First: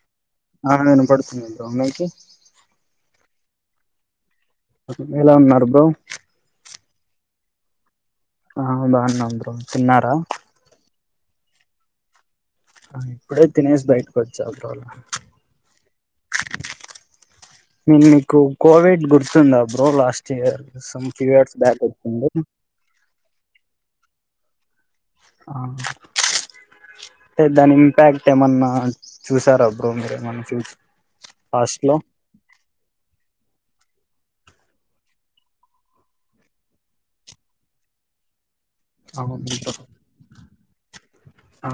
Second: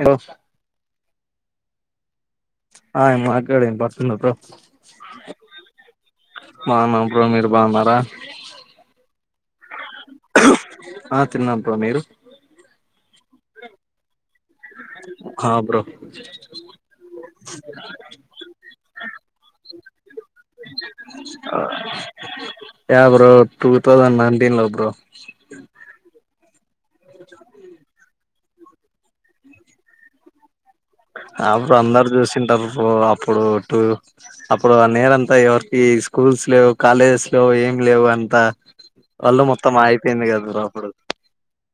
Hello ఆ నేను పడు మ్మ్ డొమ్ అయితే ఈడ ఇనపడుతుందా బ్రో ఎలా ఉన్నారు బ్రో బాగున్నాం బ్రో మీరు బాన్నారా ఆ బాగున్నాం బ్రో తిన్నారా తిన్నా బ్రో మీరు ఆ ఇప్పుడే తినేసి బయట్ కొ ఆ బ్రో నే మీకు కోవిడ్ గుర్తుంద bro last year some three years back వచ్చింది దీన్లొద్దు ఆ టే దాని ఇంపాక్ ఏమన్నా చూసారా బ్రో మీరు ఏమన్నా చూస్ ఆ బ్రో అందరు చూసింటారు బ్రో అప్పుడు టూ అప్పుడు ఆ నేరంతా ఎవరికి స్కూల్స్ లేవు కాలేజెస్ లో ఏం లేవు అంతా వళ్ళు అవును మొత్తం బ్రో ఆగిపోయింది కద బ్రో అప్పుడు ఆ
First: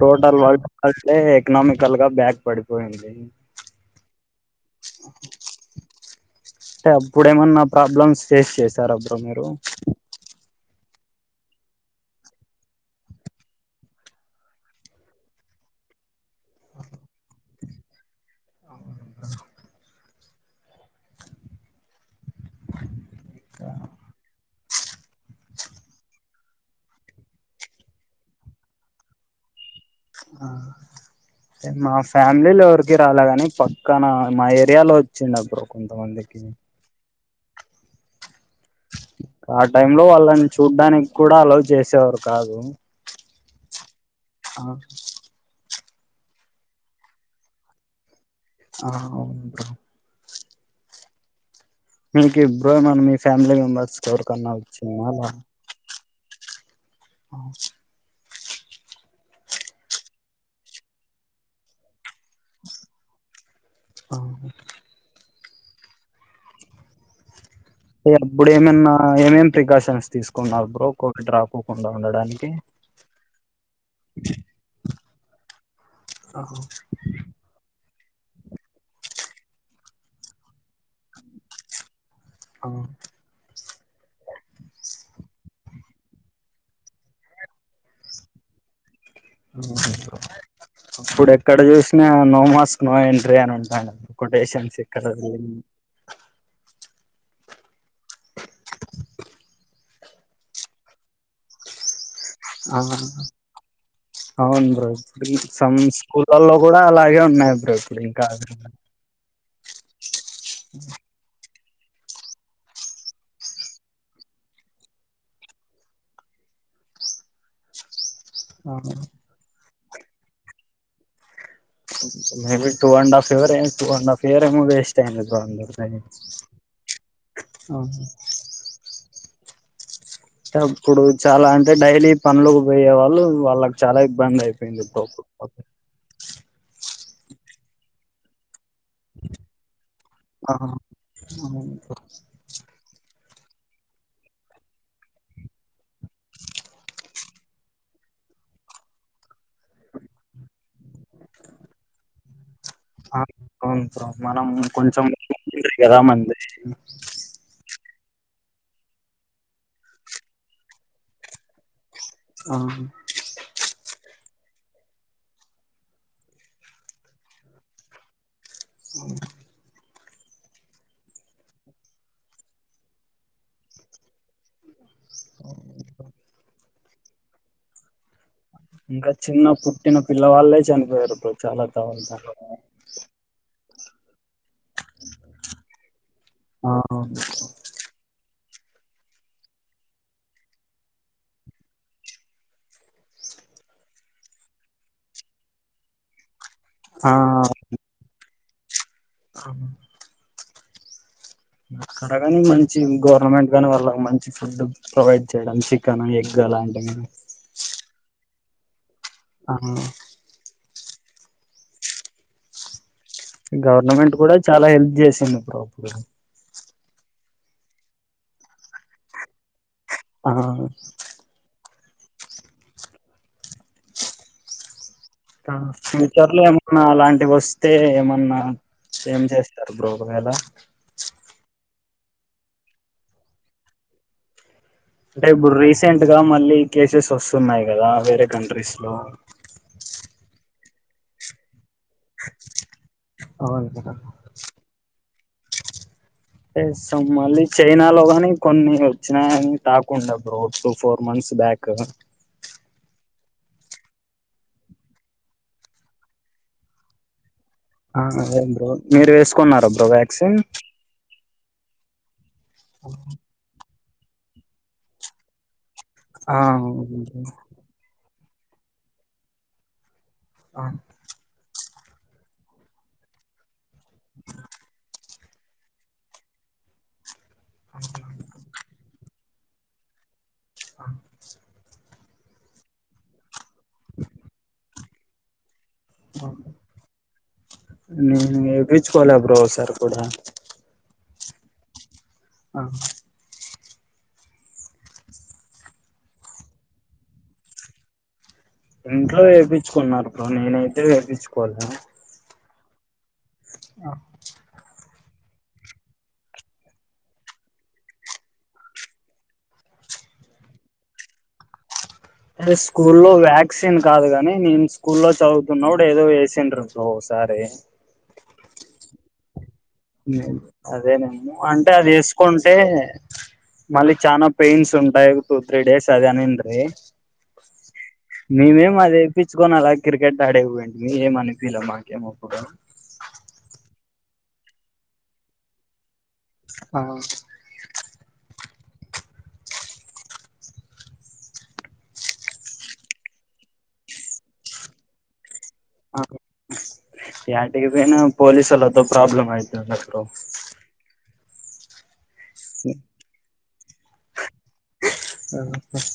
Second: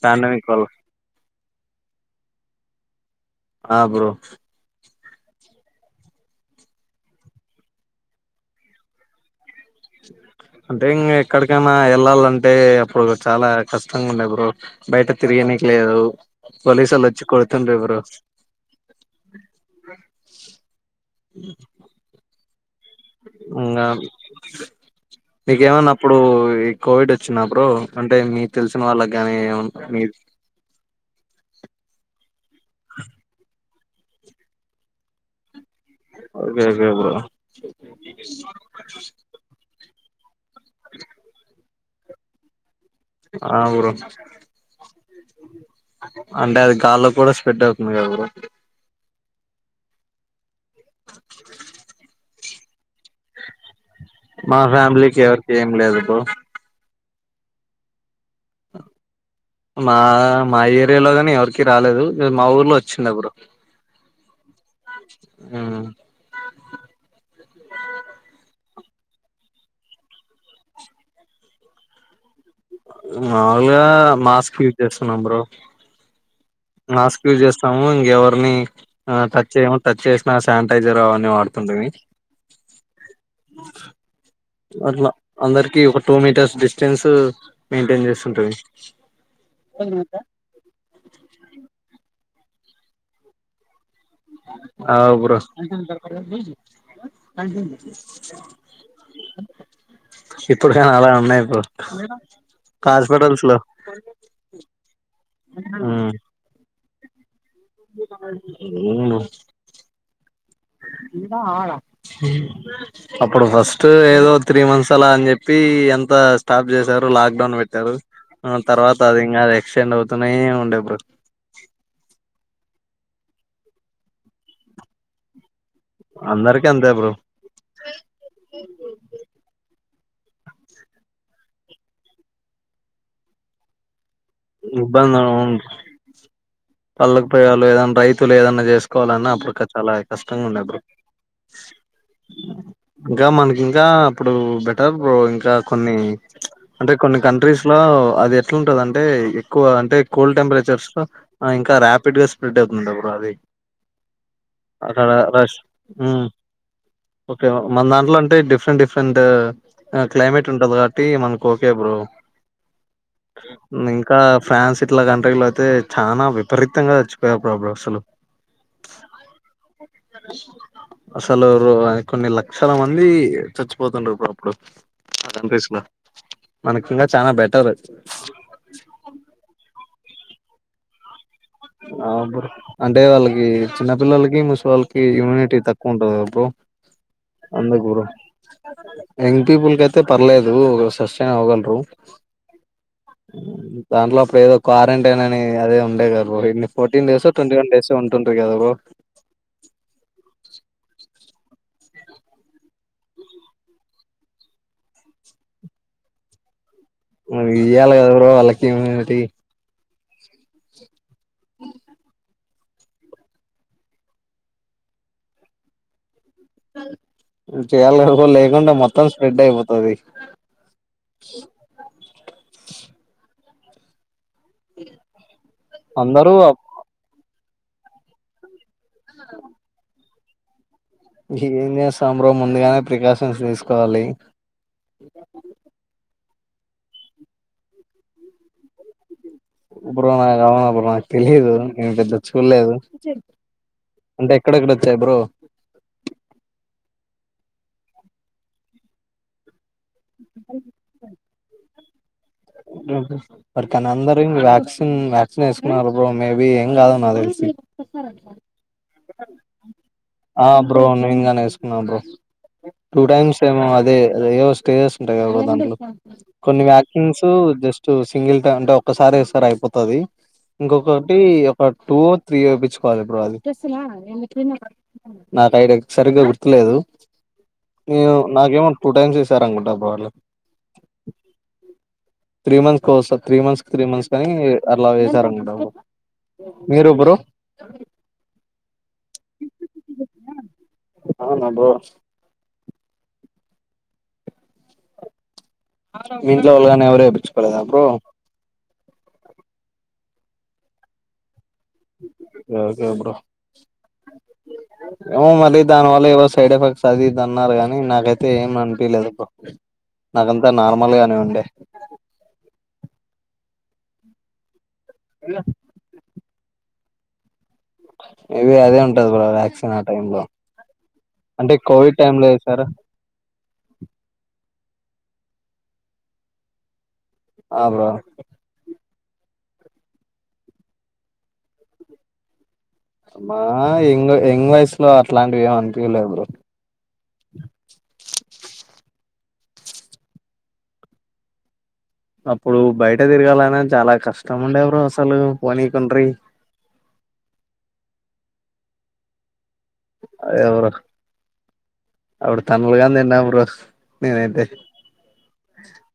టోటల్ పాండమిక్ వల్ల [unintelligible] ఎకనామికల్ గా బ్యాక్ పడి పోయింది ఆ బ్రో అంటే అప్పుడేమన్నా ప్రాబ్లమ్స్ ఫేస్ చేసార బ్రో మీరు అంటే ఇంకా ఎక్కడికన్నా ఎళ్ళాలంటే అప్పుడు చాలా కష్టంగా ఉండే బ్రో బయట తిరిగనికి లేదు పోలీసోళ్ళు వొచ్చి కొడుతుండ్రి బ్రో అవును కదా ఇంగా మీకేమన్నప్పుడు ఈ కోవిడ్ వచ్చిన్నా బ్రో అంటే మీకు తెలిసిన వాళ్ళగాని ఏమన్ ఆ మా ఫ్యామిలీలో ఎవరికి రాలే గాని పక్కన మా ఏరియాలో వచ్చిండ బ్రో కొంతమందికి అదే అదే బ్రో ఆ టైం లో వాళ్ళని చూడ్డానికి కూడా అలో చేస్ చేవర్ కాదు ఆ బ్రో అ అంటే అది గాల్లో కూడా స్ప్రెడ్ అవుతుంది గద బ్రో ఆ అవునుంట మీకి బ్రో మ మీ ఫ్యామిలీ మెంబర్స్ కి ఎవరికి కన్నా మా వచ్చిందా ఫ్యామిలీకి అలా ఎవరికి ఏం లేదు బ్రో అ మా మా ఏరియాలోగాని ఎవరికి రాలేదు మా ఊర్లో వచ్చిందప్పుడు మ్మ్ అప్పుడు ఏమైన్నా ఏమేం ప్రికాషన్స్ తీసుకున్నారు బ్రో కోవిడ్ రాకోకుండా ఉండడానికి మాములుగా మాస్క్ యూజ్ చేస్తున్నాం బ్రో మాస్క్ యూజ్ చేస్తాము ఇ ఎవరిని టచ్ ఆ చేయము టచ్ చేసినా శానిటైజర్ అవన్నీ వాడుతుంటిమి అ అట్లా అందరికి ఒక టూ మీటర్స్ డిస్టెన్స్ మెయింటెన్ చేస్తుంటిమి హూ ఇప్పుడు ఎక్కడ చూసినా నో మాస్క్ నో ఎంట్రీ అని ఉంటాండే ఆవు బ్రో ఇప్పుడు కైన అలా ఉన్నాయి బ్రో ఆహ అవును బ్రో సం స్కూల్లలో కూడా అలా గే ఉన్నాయ్ అవును ఇంకా ఆాడ అప్పుడు ఫస్ట్ ఏదో త్రీ మంత్స్ అలా అని చెప్పి ఎంత స్టాప్ చేశారు లాక్డౌన్ పెట్టారు ఆ తర్వాత అది ఇంకా అదే ఎక్స్ప్నాండ్ అయితూనే ఉండే bro maybe two and half ఎవే రే టూ అండ్ ఆఫ్ ఇయర్ మో వేస్ట్ అయ్యింది బ్రో అందరు అందరికి అంతే బ్రో ఆ టె అప్పుడు చాలా అంటే డైలీ పనులుకి పోయే వాళ్ళు వాళ్ళకి చాలా ఇబ్బంది అయిపోయింది పప్పు పప్ పల్ల ప్రయాలు ఏదన్నా రైతులు ఏదన్నా చేస్ కోవాలన్నా అప్పుడు చాలా కష్టంగా ఉండే ఆహా అప్పుడు అవును బ్రో. ఇంకా మనకి ఇంకా అప్పుడు బెటర్ బ్రో ఇంకా కొన్ని అంటే కొన్ని కన్ కంట్రీస్ లో అదెట్లుంటదంటే ఎక్కువ అంటే కూల్ టెంపరేచర్స్ లో ఆ ఇంకా రాపిడ్ స్ స్ప్రెడ్ అవుతుండ బ్రో ఆ, అది అవును బ్రో మనం కొంచెం అక్కడ రష్ ఉంటాయి కదా మ్మ్ మంది ఓకే మన దాంట్ ఎట్లాంటే డిఫరెంట్ డిఫరెంట్ క్లైమేట్ ఉంటది కాబట్టి మనకు ఓకే బ్రో ఆ కా ఫ్రాన్స్ ఇట్లా కంట్రీలో అయితే చాలా విపరీతంగా చచ్చిపోయారు బ్రో అప్పుడు అసలు అసలు రొ కొన్ని లక్షల మంది చచ్చిపోతుండ్రి బ్రో అప్పుడు కంట్రీస్ లో మనకి ఇంగా చానా బెటరు ఇంకా చిన్నప్పు చిన్న పిల్ల వాళ్లే చనిపోయరు ప్రొ ఆ బ్రో అంటే వాళ్ళకి చిన్న పిల్లలకి ముస్ వాళ్కి ఇమ్యూనిటీ తక్కువ ఉంటంది కదా బ్రో ఆ అవును అందుకు బ్రో యంగ్ పీపుల్ కయితే పర్లేదు ఒక సస్టైన్ అవ్వగలరు దాంట్లో అప్పుడు ఏదో క్వారంటైన్ అని అదే ఉండే కద [unintelligible] ఫోటీన్ ఆ డేసో ట్ంటీ వన్డేసో ఉంటు టే కదా బో అవును అక్కడ గాని మంచి గవర్నమెంట్ గాని వాళ్ళ మంచి ఫుడ్ ప్రొవైడ్ చేయడం చికెన్ ఎగ్ అలాన్ వియ్యాల కదా బ్రో వాళ్ళ తిమ్మిది అ గవర్నమెంట్ గూడా చాలా హెల్ప్ చేసింది బ్రో అప్పుడు చేయాలి గదా బ్రో లేకుంటే మొత్తం స్ప్రెడ్ అయిపో తది ఆ ఫ్యూచర్ అందరూ లో ఏమన్నా అలాంటి వస్ స్తే ఏమన్నా ఏం చేస్తారు బ్రో వేళ ఏం చేస్తామ్ బ్రో ముందుగానే ప్రికాషన్స్ తీసుకోవాలి అంటే ఇప్పుడు రీసెంట్గా మ ళ్ళీ కేసెస్ వస్తున్నాయి కదా వేరే కంట్రీస్ లో బ్రో అది అవునా బ్రో నాకు తెలీదు నేన్ పెద్ద చూల్లేదు అవును కదా అంటే ఎక్కడెక్కడ వచ్చాయి బ్రో సో మళ్ళీ చైనా లో గాని కొన్ని వచ్చినాయని టాక్ ఉండె bro two four months back కు బట్ కాని అందరు ఇంగ వ్యాక్సిన్ వ్యాక్సిన్ ఏసుకున్నారు బ్రో మేబి ఏం కాదు నా తెలిసి ఆ అదే బ్రో మీరు వేసుకున్నారా బ్రో వ్యాక్సిన్ కున్నాం బ్రో టూ టైమ్స్ ఏమో అ దే అదే ఏవో స్టేజస్ ఉంటాయి కదా బో దాంట్లో ఆ కొన్ని అవును వ్యాకింగ్స్ బ్రో తూ జస్టూస్ సింగిల్ టైం అంటే ఒక్కసారే ఇస్తరు అయిపోతది ఇంకొకటి ఒక టూ త్రీ ఏపిచ్చుకోవాలి బ్రో అది నాకు ఐడయ సరిగ్గా గుర్తులేదు ఏమో నాకేమో టూ టైమ్స్ ఇస్ తరం గుంటా బోర్లే త్రీ మంత్స్ కో సా త్ర్రి మంత్స్ త్రీ మంత్స్ కనీ అట్లా వేసార అనుకుంటా బ్రో మీరు బ్రో నేను ఏపి చ్చు కోలా బ్రో ఓసారి కూడా అవునా బ్రో ఆ మీ ఇంట్లో వాల్లుగానీ ఎవరు వేపిచ్చుకోలేదా బ్రో ఇంట్లో వేపిచ్చుకున్నారు బ్రో నేనయితే వేపిచ్చుకోలా ఓకే బ్రో అ ఏమో మళ్ళీ దానివల్ల ఏవో సైడ్ ఎఫెక్ట్స్ అది ఇది అన్నారు గానీ నాకైతే ఏం అనిపిలేదు ఇప్పుడు నాకంతా నార్మల్ గానే ఉండే వాక్సిన్ కాదుకాని నేన్ స్కూల్లో చదువుతున్నవుడు ఏదో వేసి [unintelligible] ఓసారి మే బీ అదే ఉంటది బ్రో వ్యాక్స్ అదే నేను అంటే అది కోవిడ్ టైమ్ లో వేసుకుంటే వేసారా మళ్ళీ చానా పెయిన్స్ ఉంటాయ్ టూ త్రీ డేస్ అదే అని ఉంటది ఆ బ్రో మేమేం అదేం ఇప్పించుకొని అలా క్రికెట్ ఆడేకి పోయింటిమి ఏం అనిపిలా మాకేం ఎప్పుడు మా ఎంగ్ ఎంగ్ వయసులో అట్లాంటివి ఏం అనిపిలేదు హా అప్పుడు బయట తిరగాలని చాలా కష్టం ఉండ్యా బ్రో అసలు పోనీకంట్రి యాటికి పోయిన పోలీసుల్లోతో ప్రాబ్లమ్ ఐ ఉన్నతో అదే బ్రో అప్పుడు తన్నులు గాని తిన్నా బ్రో నేనైతే ఆ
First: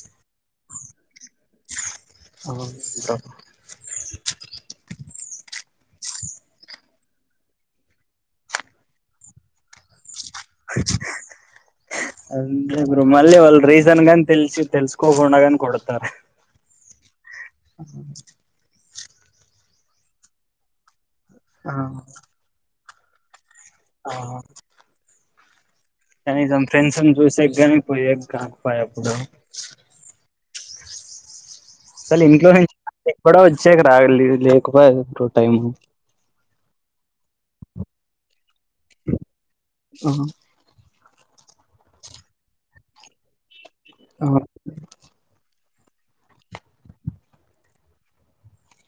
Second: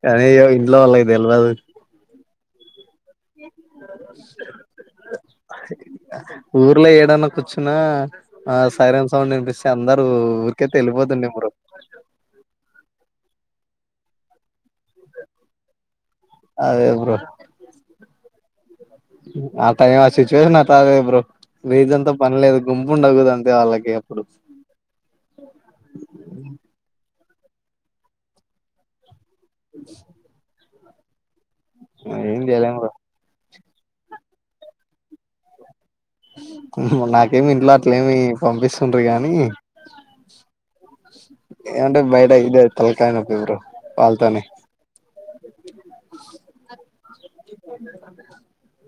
కానీ ఇంట్లో వాళ్ళకి తెలవదు ఆ [inaudible] ఊర్లో ఏడన్నా కూర్చున్నా ఆ సైరం సౌండ్ వినిపిస్తే అందరు ఊరికైతే వెళ్ళిపోతుండు ఇప్పుడు ఊ మళ్ళి వాళ్ళు రీసన్ గాని తెలిసి తెలుసుకోకుండా కాని కొడతారు అదే బ్రో ఆ టైమ్ ఆ సిట్యుయేషన్ నాకి రాలేదు బ్రో ఆ వేదాంతం పన్లేదు గుంపు ఉండా కదా దళ్ళకే ఆ అప్పుడు కనీసం ఫ్రెండ్స్ని చూసేకి గానీ పోయే కాకపోయ అప్పుడు [unintelligible] సార్ ఏం ఇంలోడ చేయలేం బ్రో [inaudible] చ్చేక రాగ లేకపోయె టైమ్ నాకేమి ఇంట్లో అట్లేమి పంపిస్తుండ గాని ఆ ఏంట బయట ఇదే తలకాయ నొప్పి బ్రో ఆ వాల్తనే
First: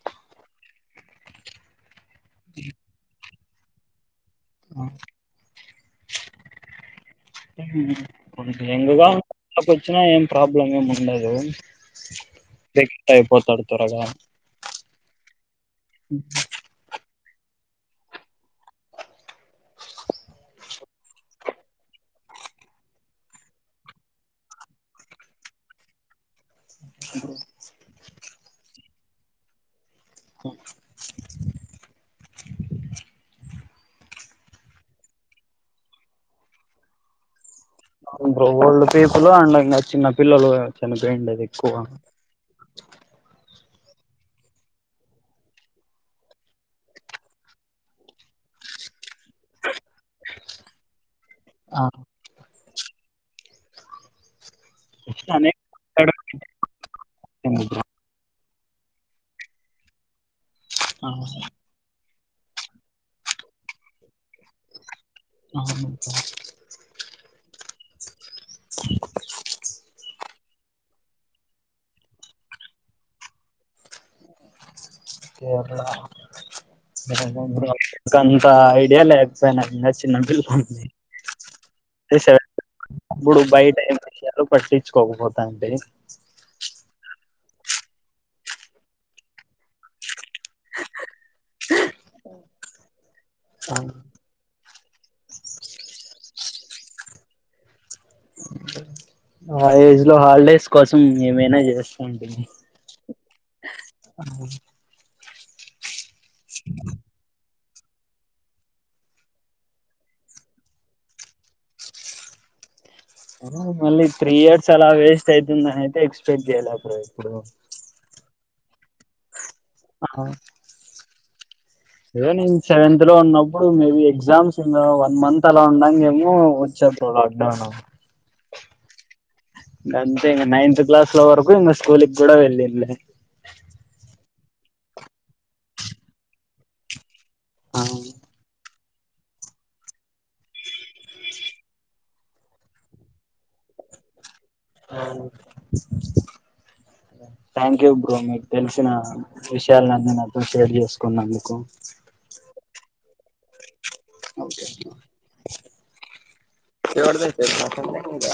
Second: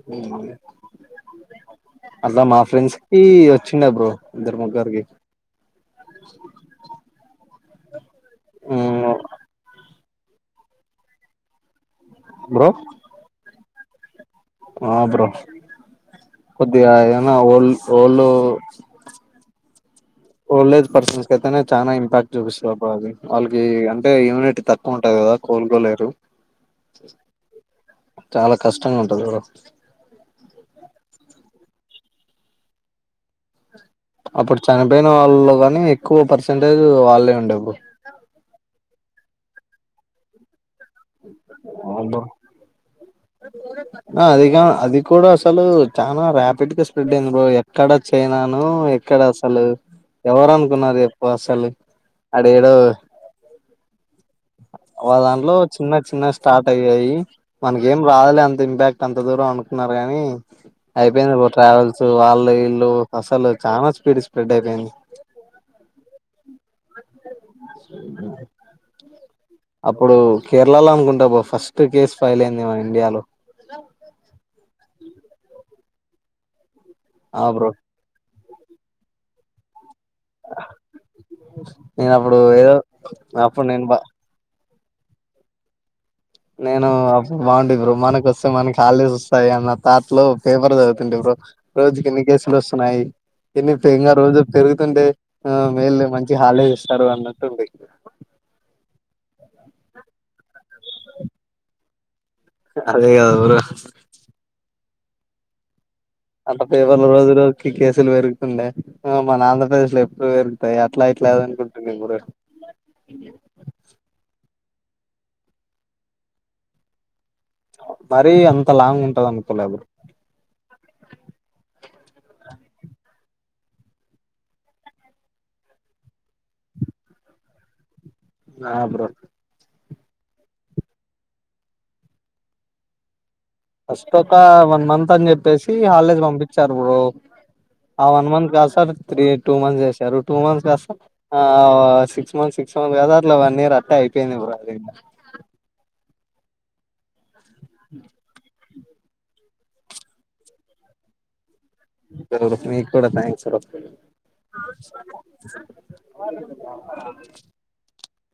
[unintelligible] అలా మా ఫ్రెండ్కి చిన్న బ్రో ఇద్దర్ ముగ్గారుకి హ్మ్మ్ ఎంగ కా [inaudible] వచ్చినా ఏం ప్రాబ్లం ఏమి ఉండదు బ్రో ద టయిపోతడు త్వరగా ఆ బ్రో కొద్దియన్న వాఓల్ ఓళ్ళ ఓల్డజ్ పర్సన్స్ అయితేనే చాలా ఇంపాక్ట్ చూపిస్తుంది, అబ అది వాళ్ళకి అంటే యూనిటీ తక్కువ ఉంటది కదా కోలుకోలేరు చాలా కష్టంగా ఉంటది బ్రో అప్పుడు చనిపోయిన వాళ్ళలో కానీ ఎక్కువ పర్సంటేజ్ వాళ్ళే ఉండే బ్రో బ్రోళ్లు పేపులు అండ్ ఇంకా చిన్న పిల్లలు చనిపోండది ఎక్కువ అవును బ్రో అదిగా అది కూడా అసలు చనారాయాపిడ్గా స్ప్రెడ్ అయింది బ్రో, ఎక్కడ చైనాను ఎక్కడ అసలు ఎవరు అనుకున్నారు బసలు ఆ ఆడి ఏడు వాళ్ల దాంట్లో అనేక చిన్న చిన్న స్టార్ట్ అయ్యాయి మనక ఏం రా అ అంత ఇంపాక్ట్ అంత దూరం అనుకున్నారు గాని అయిపోయి పో ట్రావెల్స్ వాళ్ళ వీళ్ళు అసలు చాలా స్పీడ్ స్ప్రెడ్ అయిపోయింది అ అప్పుడు కేరళ చాల అనుకుంటా బా ఫస్ట్ కేసు ఫైల్ అయింది మన ఇండియాలో కేరళ ఆ బ్రో అంత ఐడియా లే [unintelligible] చిన్నపిల్ల ఉంది నేను అప్పుడు ఏదో ఇప్పుడు అప్పుడు బయట నేను బ ఏం విషయాల పట్టి తెచ్చుకోకపోతా అండి నేను అప్పుడు బాగుంటి బ్రో మనకు వస్తే మనకి హాలిడేస్ వస్తాయి అన్న తాట్లో ఫేపర్ చదువుతుంటి బ్రో రోజుకి ఎన్ని కేసులు వస్తున్నాయి ఎన్ని ఇం రోజు పెరు టే ఆ మేల్ మంచి హాలీడేస్ ఇస్తారు అన్నట్టుండయి ఆ ఏజ్ లో హాలిడేస్ కోసం ఏమైనా చేస్తూ ఉంటి మీ అదే కాదా బ్రో అ పేపర్ల రోజు రోజు కేసులు పెరుగుతుండే ఆ మన ఆంధ్రప్రదేశ్ లో ఎప్పుడు పెరుగుతాయి అట్లా ఇట్లా అనుకుంటు మీ ఊర ఆ మళ్ళీ త్రీ ఇయర్స్ అలా వేస్ట్ అయితుందనయితే ఎక్స్పెక్ట్ చేయలే బ్రో ఎప్పుడు మరీ అంత లాంగ్ ఉంటది అను ఆ ఏదో నేను సెవెంత్ లో ఉన్నప్పుడు మేబి ఎగ్జామ్స్ ఉన్న వన్ మంత్ అలా ఉండంగా ఏమో వచ్చ బ్రో లాక్డౌన్ ఆ బ్రో అంతే ఇంగ నైన్త్ క్లాస్ లో వరకు ఇంక స్కూల్కి కూడా వెళ్ళిండ్ల ఫస్ట్ ఒక వన్ మంత్ అని చెప్పేసి హాలిడేస్ పంపిచ్చారు బ్రో ఆ వన్ మంత్ కాసార్ త్రీ టూ మంత్స్ చేసారు టూ మంత్స్ కాస్తా ఆ సిక్స్ మంత్స్ సిక్స్ మంత్ కాస్తా అట్లా వన్ ఇయర్ అట్టే అయిపోయింది బ్రో అది ఇంగ అవును థ్యాక్ యు బ్రో మీకు తెల్స్ సిన విషయాలను అన్నీ నాతో షేర్ చేసుకున్నందకు [unintelligible] త్రి కూడ థాంక్స్ రో ఎవరిదైతే